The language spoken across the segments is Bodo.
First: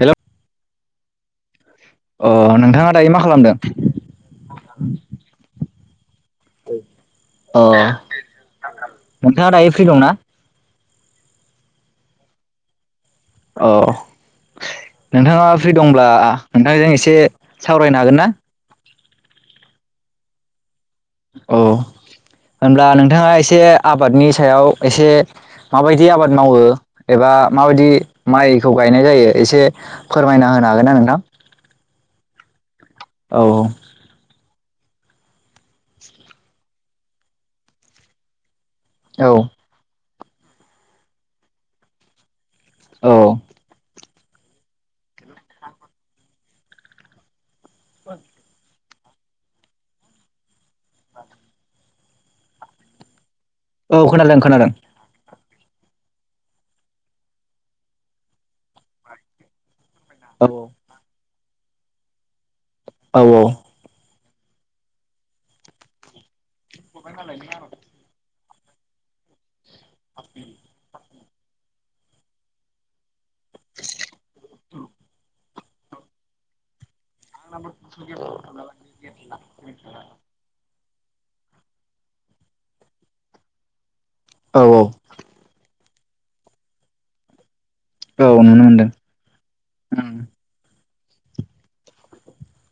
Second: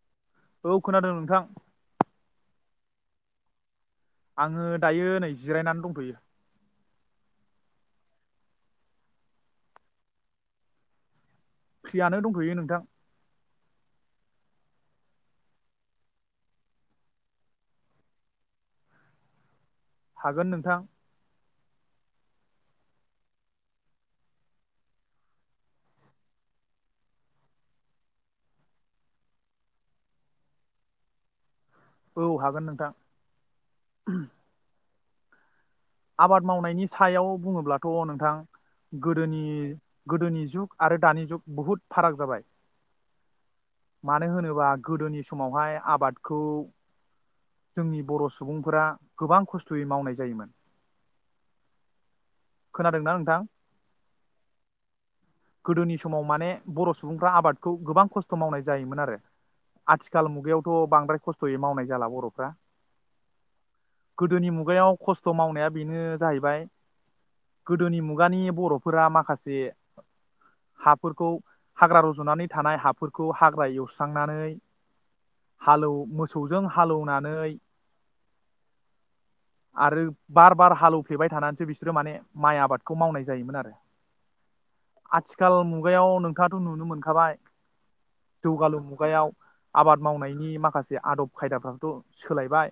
हेल' औ खोनादों नोंथां। अ नोंथाङा दायो मा खालामदों? आङो दायो नै [inaudible] अ नोंथाङा दायो फ्रि दंना? फ्रियानो दंथ'यो नोंथां। अ नोंथाङा फ्रि दंब्ला नोंथांजों एसे सावरायनो हागोन ना? हागोन नोंथां। औ होनब्ला नोंथाङा एसे आबादनि सायाव एसे माबायदि आबाद मावो एबा माबायदि माइखौ गायनाय जायो एसे फोरमायना होनो हागोन ना नोंथां? औ हागोन नोंथां। औ-औ आबाद मावनायनि सायाव बुङोब्लाथ' नोंथां औ गोदोनि गोदोनि जुग आरो दानि जुग बुहुद फाराग जाबाय औ मानो होनोबा गोदोनि समावहाय आबादखौ जोंनि बर' सुबुंफोरा गोबां खस्थ'यै मावनाय जायोमोन। खोनादोंना नोंथां? औ खोनादों खोनादों। गोदोनि समाव माने बर' सुबुंफ्रा आबादखौ गोबां खस्थ' मावनाय जायोमोन आरो। आथिखाल औ मुगायावथ'बांद्राय खस्थ' थयै मावनाय जाला बर' फ्रा औ-औ गोदोनि मुगायाव खस्थ' मावनाया बेनो जाहैबाय गोदोनि मुगानि बर'फोरा माखासे फोरखौ हाग्रा रज'नानै थानाय हाफोरखौ हाग्रा एवस्रांनानै हालौव मोसौजों हालौवनानै [unintelligible] फेबाय थानानैसो बिसोरो माने माइ आबादखौ मावनाय जायोमोन आरो औ आथिखाल खुगायाव नोंथाङाथ' नुनो मोनखाबाय औ नुनो जौगालु मोनदों मुगायाव आबाद मावनायनि माखासे जे आदब खायदाफ्राथ' सोलायबाय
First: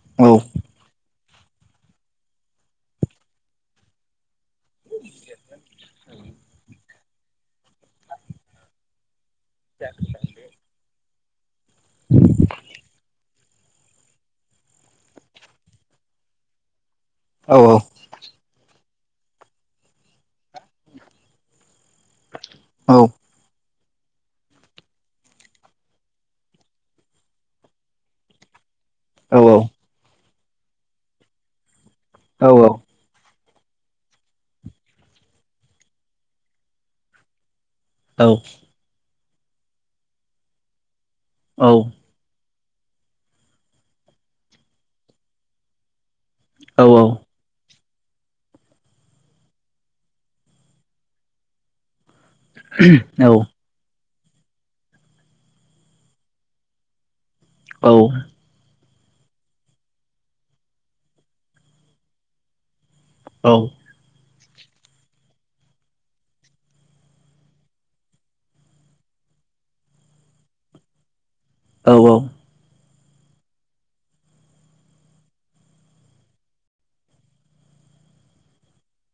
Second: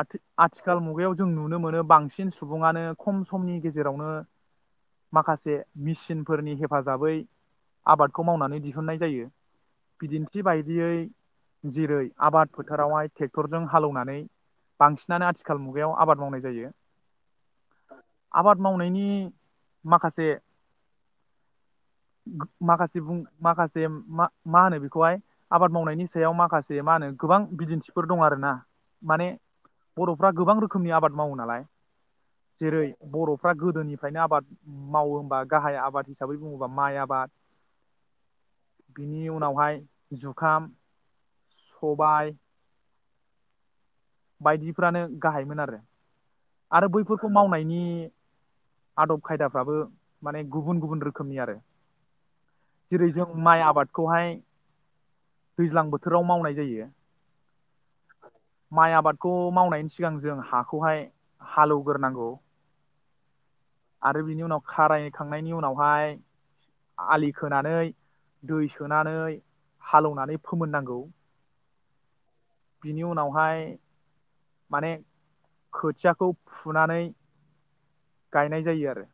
आथि औ आथिखाल मुगायाव जों नुनो मोनो बांसिन सुबुङानो खम समनि गेजेरावनो माखासे मेसिनफोरनि हेफाजाबै आबादखौ मावनानै दिहुननाय जायो। बिदिन्थि बायदियै जेरै आबाद फोथारावहाय टेक टेक्टरजों हालेवनानै बांसिनानो आथिखाल मुगायाव आबाद मावनाय जायो। औ आबाद मावनाय नि माखासे औ माखासे बुं माखासे जे मा होनो बेखौहाय आबाद मावनायनि सायाव माखासे मा होनो गोबां बिदिन्थि फोर दं आरो ना। माने औ बर' बर' फोरा गोबां रोखोमनि आबाद मावो नालाय औ जेरै बर' फ्रा गोदोनिफ्रायनो आबाद मावो होमबा गाहाय आबाद हिसाबै बुङोबा माइ आबाद। औ बिनि उनावहाय जुखाम सबाइ बायदिफ्रानो गाहायमोन आरो आरो बैफोरखौ मावनायनि आदब खायदाफ्राबो माने गुबुन गुबुन रोखोमनि आरो जेरै जों औ माइ आबाद। खौहाय दैज्लां बोथोराव मावनाय जायो। औ माइ आबादखौ मावनायनि सिगां जों हाखौहाय हालौवग्रोनांगौ। औ आरो बिनि उनाव खारायखांनायनि उनावहाय आलि खोनानै दै सोनानै हालौनानै फोमोननांगौ। औ औ बिनि उनावहाय माने खोथियाखौ फुनानै गायनाय जायो आरो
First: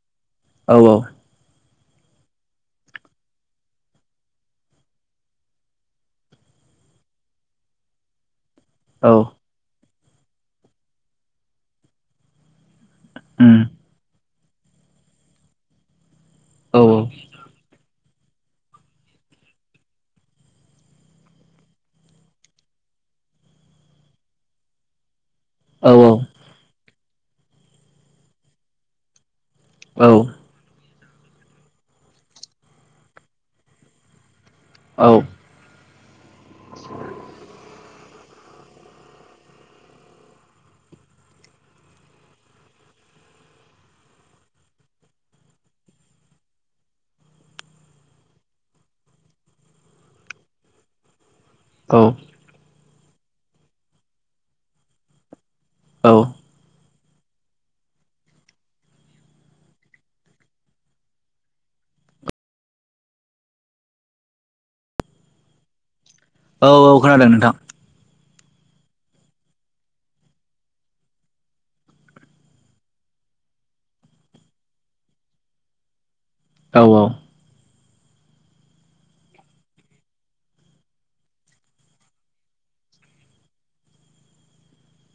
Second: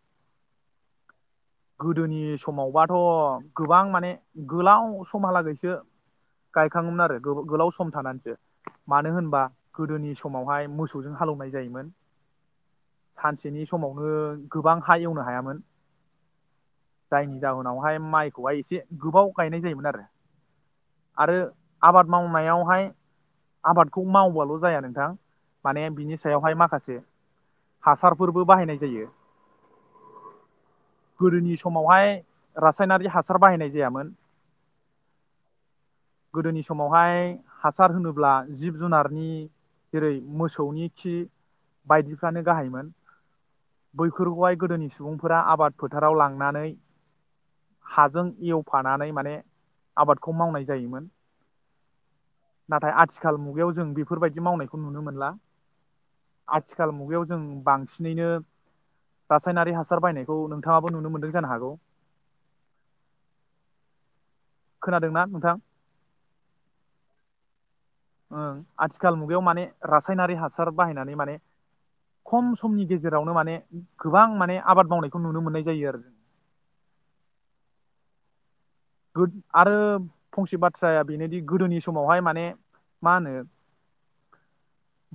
औ औ गोदोनि समावबाथ' गोबां माने गोलाव समहालागैसो गायखाङोमोन आरो गोलाव सम थानानैसो औ मानो होनबा गोदोनि समावहाय मोसौजों हालौनाय जायोमोन। उम सानसेनि समावनो गोबां हा एवनो हायामोन। औ जायनि जाहोनावहाय माइ खौहाय एसे गोबाव गायनाय जायोमोन आरो आरो आबाद मावनायावहाय आबादखौ मावबाल' जाया नोंथां। माने औ बिनि सायावहाय माखासे हासारफोरबो बाहायनाय जायो। औ गोदोनि समावहाय रासायनारि हासार बाहायनाय जायामोन। औ गोदोनि समावहाय हासार होनोबा अब्ला जिब जुनारनि जेरै मोसौनि खि बायदिफ्रानो गाहायमोन बैफोरखौहाय गोदोनि सुबुंफोरा आबाद फोथाराव लांनानै हाजों एवफानानै माने आबादखौ मावनाय जायोमोन। औ नाथाय आथिखाल मुगायाव जों बेफोरबायदि मावनायखौ नुनो मोनला। औ आथिखाल मुगा बेयाव जों बांसिनैनो रासायनारि हासार बायनायखौ नों थाङाबो नुनो मोनदों जानो हागौ। खोनादोंना नोंथां। औ औ खोनादों नोंथां। ओ आथिखाल मुगायाव माने रासायनारि हासार बाहायनानै माने खम समनि गेजेरावनो माने गोबां माने आबाद मावनायखौ नुनो मोननाय जायो आरो। औ औ गोद आरो फंसे बाथ्राया बेनोदि गोदोनि समावहाय माने मा होनो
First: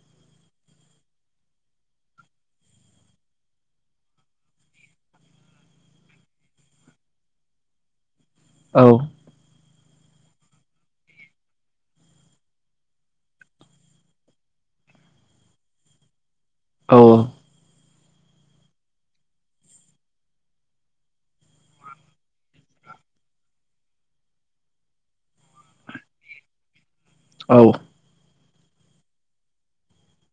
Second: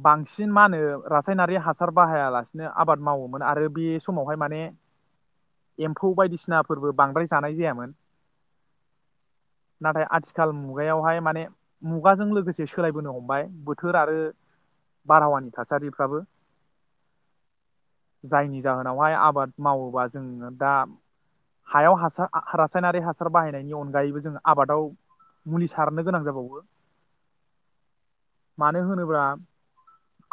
बांसिन मा होनो रासायनारि हासार बाहायालासिनो आबाद मावोमोन आरो बे समावहाय माने एम्फौ बायदिसिनाफोरबो बांद्राय जानाय जायामोन औ नाथाय आथिखाल मुगायावहाय माने मुगाजों लोगोसे सोलायबोनो हमबाय बोथोर आरो बारहावानि थासारिफ्राबो औ जायनि जाहोनावहाय आबाद मावोबा जोंङो दा हायाव हासा आं रासायनारि हा सार बाहायनायनि अनगायैबो जोंङो आबादाव मुलि सारनो गोनां जाबावो। औ मानो होनोब्ला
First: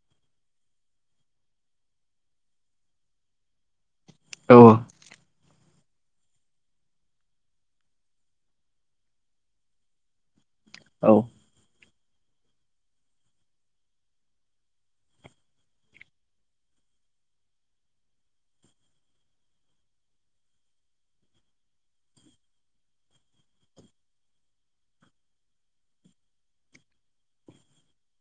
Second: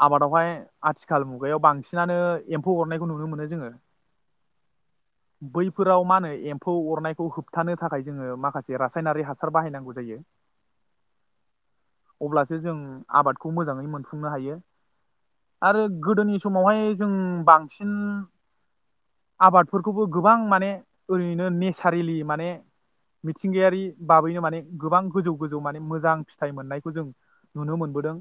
आबादावहाय आथिखाल मुगायाव बांसिनानो एम्फौ अरनायखौ नुनो मोनो जोङो औ बैफोराव मा होनो एम्फौ अरनायखौ होब थानो थाखाय जोङो माखासे रासायनारि हासार बाहायनांगौ जायो। औ अब्लासो जों आबादखौ मोजाङै मोनफुंनो हायो आरो गोदोनि समावहाय जों बांसिन आबादफोरखौबो गोबां माने ओरैनो नेसारेलि माने मिथिंगायारि बाबैनो माने गोबां गोजौ गोजौ माने मोजां फिथाइ मोननायखौ जों नुनो मोनबोदों।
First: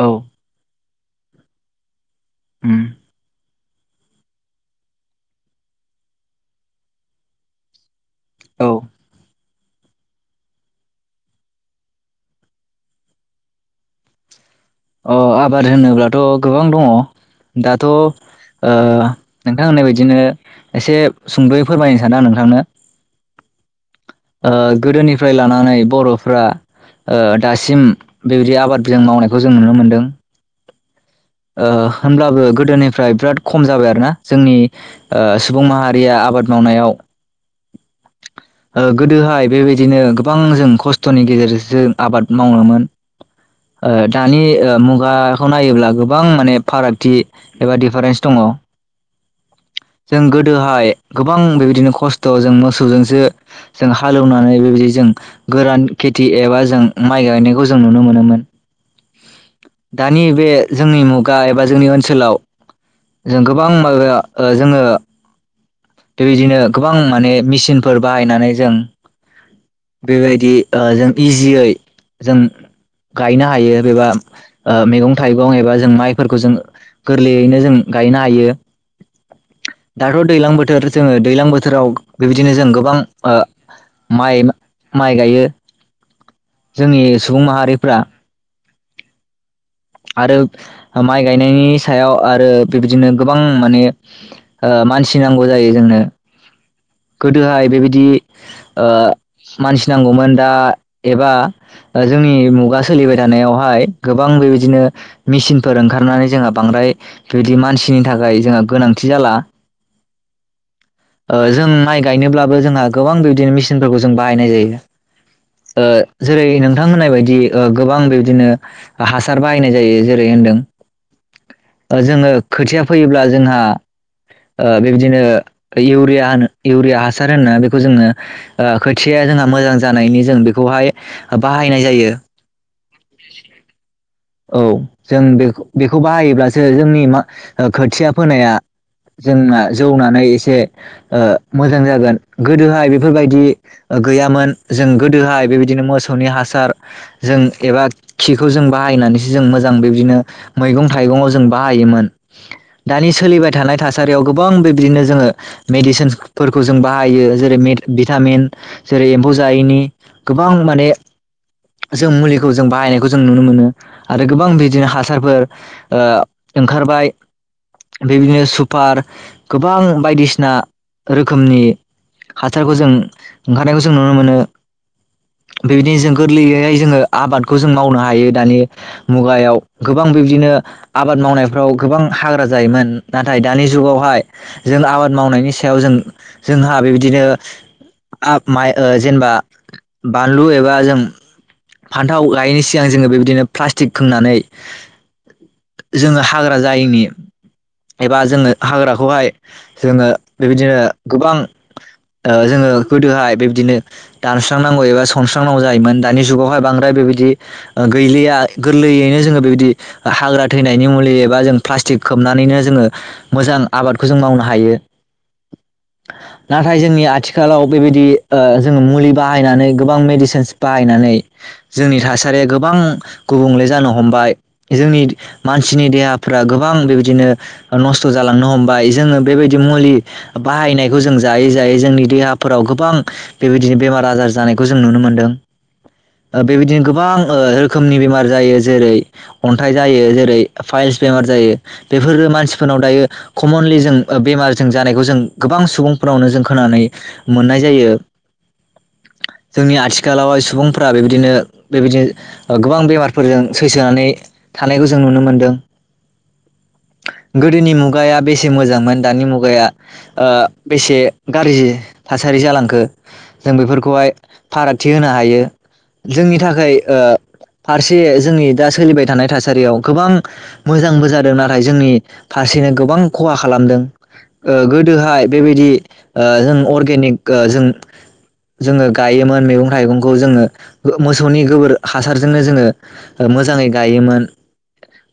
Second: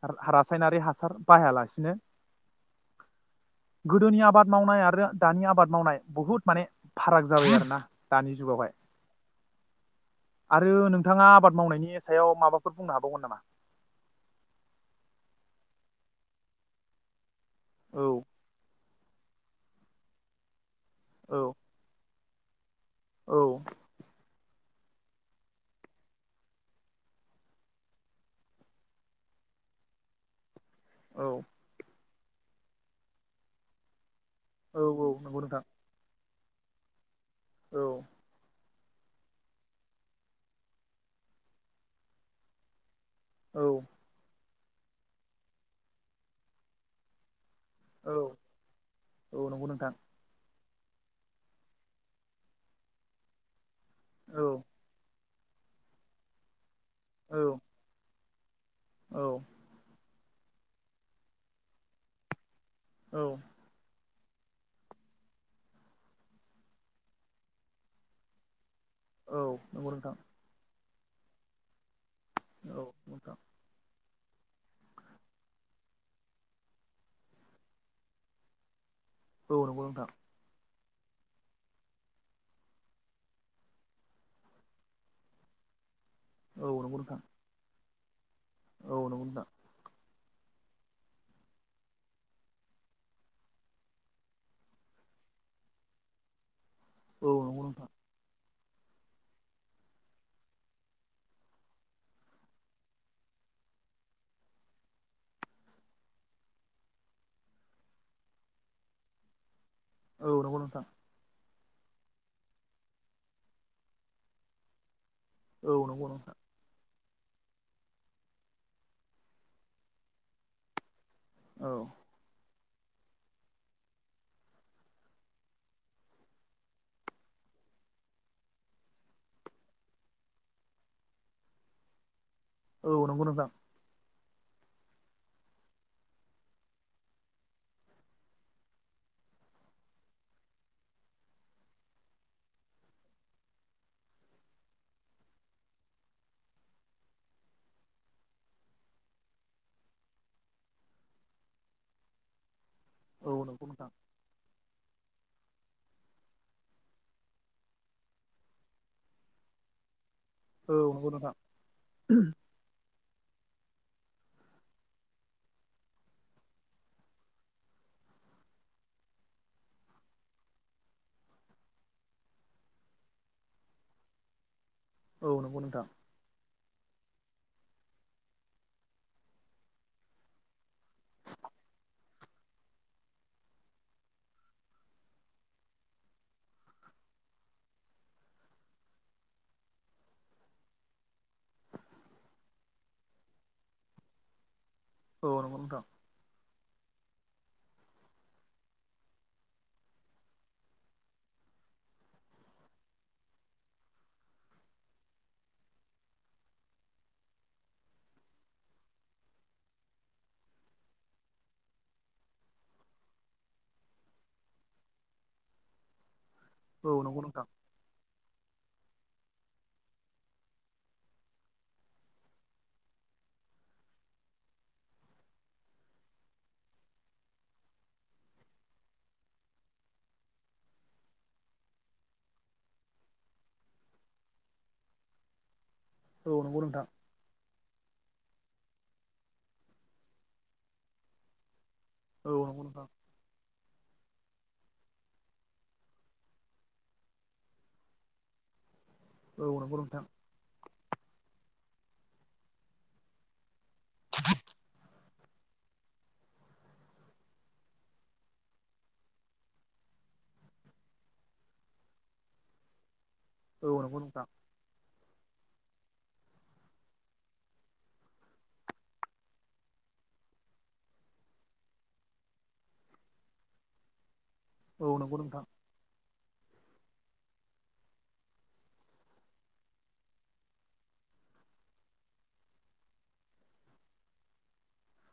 औ [unintelligible] रासायनारि हा सार बाहायालासिनो उम गोदोनि आबाद मावनाय आरो दानि आबाद मावनाय बहुद माने फाराग जाबाय आरोना दानि औ जुगावहाय आरो नोंथांङा आबाद मावनायनि सायाव माबाफोर बुंनो हाबावगोन नामा? अ आबाद होनोब्लाथ' गोबां दङ। दाथ' ओ औ नोंथां होननाय बादिनो एसे औ सुंद'यै फोरमायनो सानो आं नों थांनो औ ओ गोदोनिफ्राय लानानै बर'फ्रा ओ दासिम बेबायदि आबाद बिदां मावनायखौ जों नुनो मोनदों। ओ होनब्लाबो गोदोनिफ्राय बिराद खम जाबाय आरो ना जोंनि औ सुबुं माहारिया आबाद मावनायाव औ ओ गोदोहाय बेबायदिनो गोबां जों खस्थ'नि गेजेरजोंसो आबाद मावोमोन औ ओ दानि ओ मुगाखौ नायोब्ला गोबां माने फारागथि एबा औ डिफारेन्स दंङ औ नंगौ नों जों गोद दोहाय गोबां बेबायदिनो खस्थ' जों मोसौजोंसो जों औ हालेवनानै बेबायदि जों गोरान खेथि एबा जों माइ औ गायनायखौ जों नुनो मोनोमोन औ दानि बे जोंनि मुगा एबा जोंनि ओनसोलाव औ जों गोबां माबाया ओ जोङो बेबायदिनो गोबां माने मेचिनफोर बाहायनानै जों औ बेबायदि ओ जों इजियै जों औ नोंथां गायनो हायो एबा ओ मैगं थाइगं एबा जों माइफोरखौ जों गोरलैयैनो जों गायनो हायो। औ नंगौ नोंथां दाथ' दैज्लां बोथोर जोङो दैलां बोथोराव बेबायदिनो जों गोबां आ माइ माइ गायो औ नंगौ जोंनि नोंथां सुबुं माहारि फ्रा औ नंगौ नोंथां आरो माइ गायनायनि सायाव आरो बेबदिनो गोबां माने ओ मानसि नांगौ जायो जोंनो गोदोहाय बेबायदि ओ मानसि नांगौमोन दा एबा जोंनि मुगा सोलिबाय थानायावहाय गोबां बिबायदि दिनो मेसिनफोर ओंखारनानै जोंहा बांद्राय बिदि मानसिनि थाखाय जोंहा गोनांथि जाला औ नंगौ नोंथां ओ जों माइ गायनोब्लाबो जोंहा गोबां बिदिनो मेसिनफोरखौ जों बाहायनाय जायो। ओ जेरै नोंथां थां होननाय बायदि गोबां बेबदिनो हासार बाहायनाय जायो जेरै होन्दों। जोङो खोथिया फैयोब्ला जोंहा ओ बेबादिनो इउरिया होनो इउरिया हासार होनना बेखौ जोङो खोथिाया जोंहा मोजां जानायनि जों बेखौहाय बाहायनाय जायो। औ नोंगौनोथां। औ जों बे बेखौ बाहायोब्लासो जोंनि म खोथिया फोनाया जोंना जौनानै एसे मोजां जागोन गोदोहाय बेफोरबायदि गैयामोन जों गोदोहाय बेबायदिनो मोसौनि हासार जों एबा खिखौ जों बाहायनानै। जों मोजां बेदिनो मैगं थाइगंयाव जों बाहायोमोन। दानि औ नंगौ नोंथां औ नंगौ नोंथां औ सोलिबाय थानाय थासारियाव गोबां बेबदिनो जोङो मेडिसिन फोरखौ जों बाहायो जेरै भिटामिन जेरै एम्फौ जायैनि। गोबां माने। नंगौ नोंथां जों मुलिखौ जों बाहायनायखौ जों नुनो मोनो। आरो गोबां बिदिनो हासारफोर ओ ओंखारबाय बेबायदिनो सुपार गोबां बायदिसिना रोखोमनि हासारखौ जों ओंखारनायखौ जों नुनो मोनो। औ नंगौ नोंथां। बेहाय जोङो आबादखौ जों मावनो हायो दानि मुगायाव गोबां बिब्दिनो आबाद मावनायफ्राव गोबां हाग्रा जायोमोन नाथाय दानि जुगावहाय जों आबाद मावनायनि सायाव जों जोंहा बिबदिनो आ माइ ओ जेनेबा बानलु एबा जों। फान्थाव गायैनि सिगां जोङो बेबायदिनो प्लास्टिक खोंनानै। नोंथां जोङो हाग्रा जायैनि। एबा जोङो हाग्राखौहाय जोङो बेबायदिनो गोबां ओ जोङो गोदोहाय बेबायदिनो दानस्रांनांगौ एबा सनस्रांनांगौ जायोमोन दानि जुगावहाय बांद्राय बेबायदि गैलिया गोरलैयैनो जोङो बेबायदि हाग्रा थैनायनि मुलि एबा जों प्लास्टिक खोबनानैनो। जोङो मोजां आबादखौ जों मावनो हायो। नाथाय जोंनि आथिखालाव बेबायदि ओ जोङो मुलि बाहायनानै गोबां मेडिसिनस बाहायनानै जोंनि थासारिया गोबां गुबुंले जानो हमबाय जोंनि मानसिनि देहाफ्रा गोबां बेबायदिनो। नस्थ जालांनो हमबाय जोङो बेबायदि मुलि बाहायनायखौ जों जायै जायै जोंनि देहाफोराव गोबां बेबायदिनो बेमार आजार जानायखौ जों नुनो मोन्दों। ओ बेबायदिनो गोबां ओ रोखोमनि बेमार। जायो जेरै अन्थाइ जायो जेरै फाइल्स बेमार जायो। बेफोरो औ मानसि। नाव दायो कमनलि जों बेमार। जों जानायखौ जों गोबां सुबुंफोरावनो जों खोन मोननाय जायो। नंगौ जोंनि नोंथां आथिखालाव सुबुंफोरा बेबायदिनो। बेबायदि गोबां बेमारफोरजों। सैसोनानै थानायखौ जों नुनो मोनो। मोनदों। गोदोनि मुगाया बेसे मोजांमोन दानि मुगाया ओ बेसे गाज्रि थासारि जालांखो। जों बेफोरखौहाय औ फारागथि होनो हायो। जोंनि थाखाय ओ फारसे जोंनि दा सोलिबाय थानाय थासारियाव गोबां मोजांबो जादों नाथाय जोंनि। फारसे गोबां खहा खालामदों। ओ नंगौ नोंथां औ नंगौ नोंथां औ नंगौ नोंथां औ नंगौ गोदोहाय नोंथां बेबायदि ओ जों अर अरगेनिक जों जोङो गायोमोन मैगं थाइगंखौ जोङो मोसौनि गोबोर हासारजोंनो जोङो मोजाङै गायोमोन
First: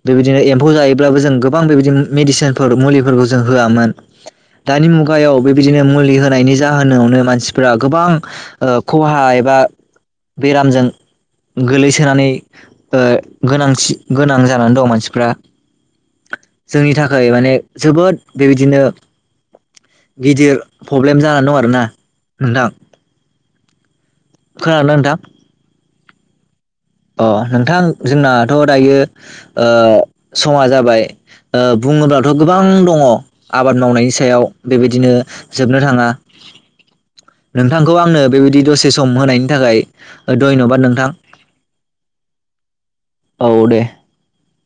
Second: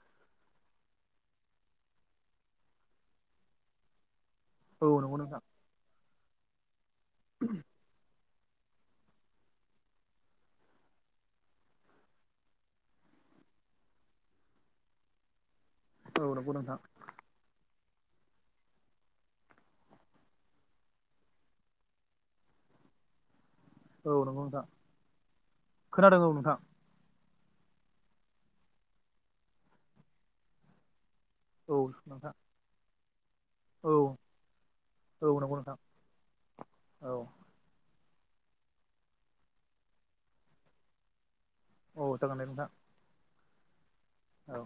बेबायदिनो एम्फौ जायोब्लाबो जों गोबां बेबायदिनो मेडिसिनफोर मुलिफोरखौ जों होआमोन। दानि औ नंगौ मुगायाव बेबायदिनो मुलि होनायनि जाहोनावनो मानसिफोरा गोबां। ओ खहा एबा बेरामजों गोलैसोनानै ओ गोनांथि गोनां जानानै दं मानसिफ्रा औ जोंनि थाखाय माने जोबोद बेबायदिनो गिदिर प्रब्लेम जानानै दं आरोना नोंथां औ नंगौ नोंथां खोनादों ना नोंथा खोनादों औ नोंथां अ नोंथां जोंनाथ दायो ओ समा जाबाय। अ औ नोंथां बुङोब्लाथ' गोबां दङ आबाद औ मावनायनि सायाव बेबायदिनो औ नंगौ नोंथां जोबनो थाङा औ नोंथांखौ आंनो बेबायदि दसे सम होनायनि थाखाय धन्यबाद नोंथां। औ जागोन दे नोंथां। औ दे। औ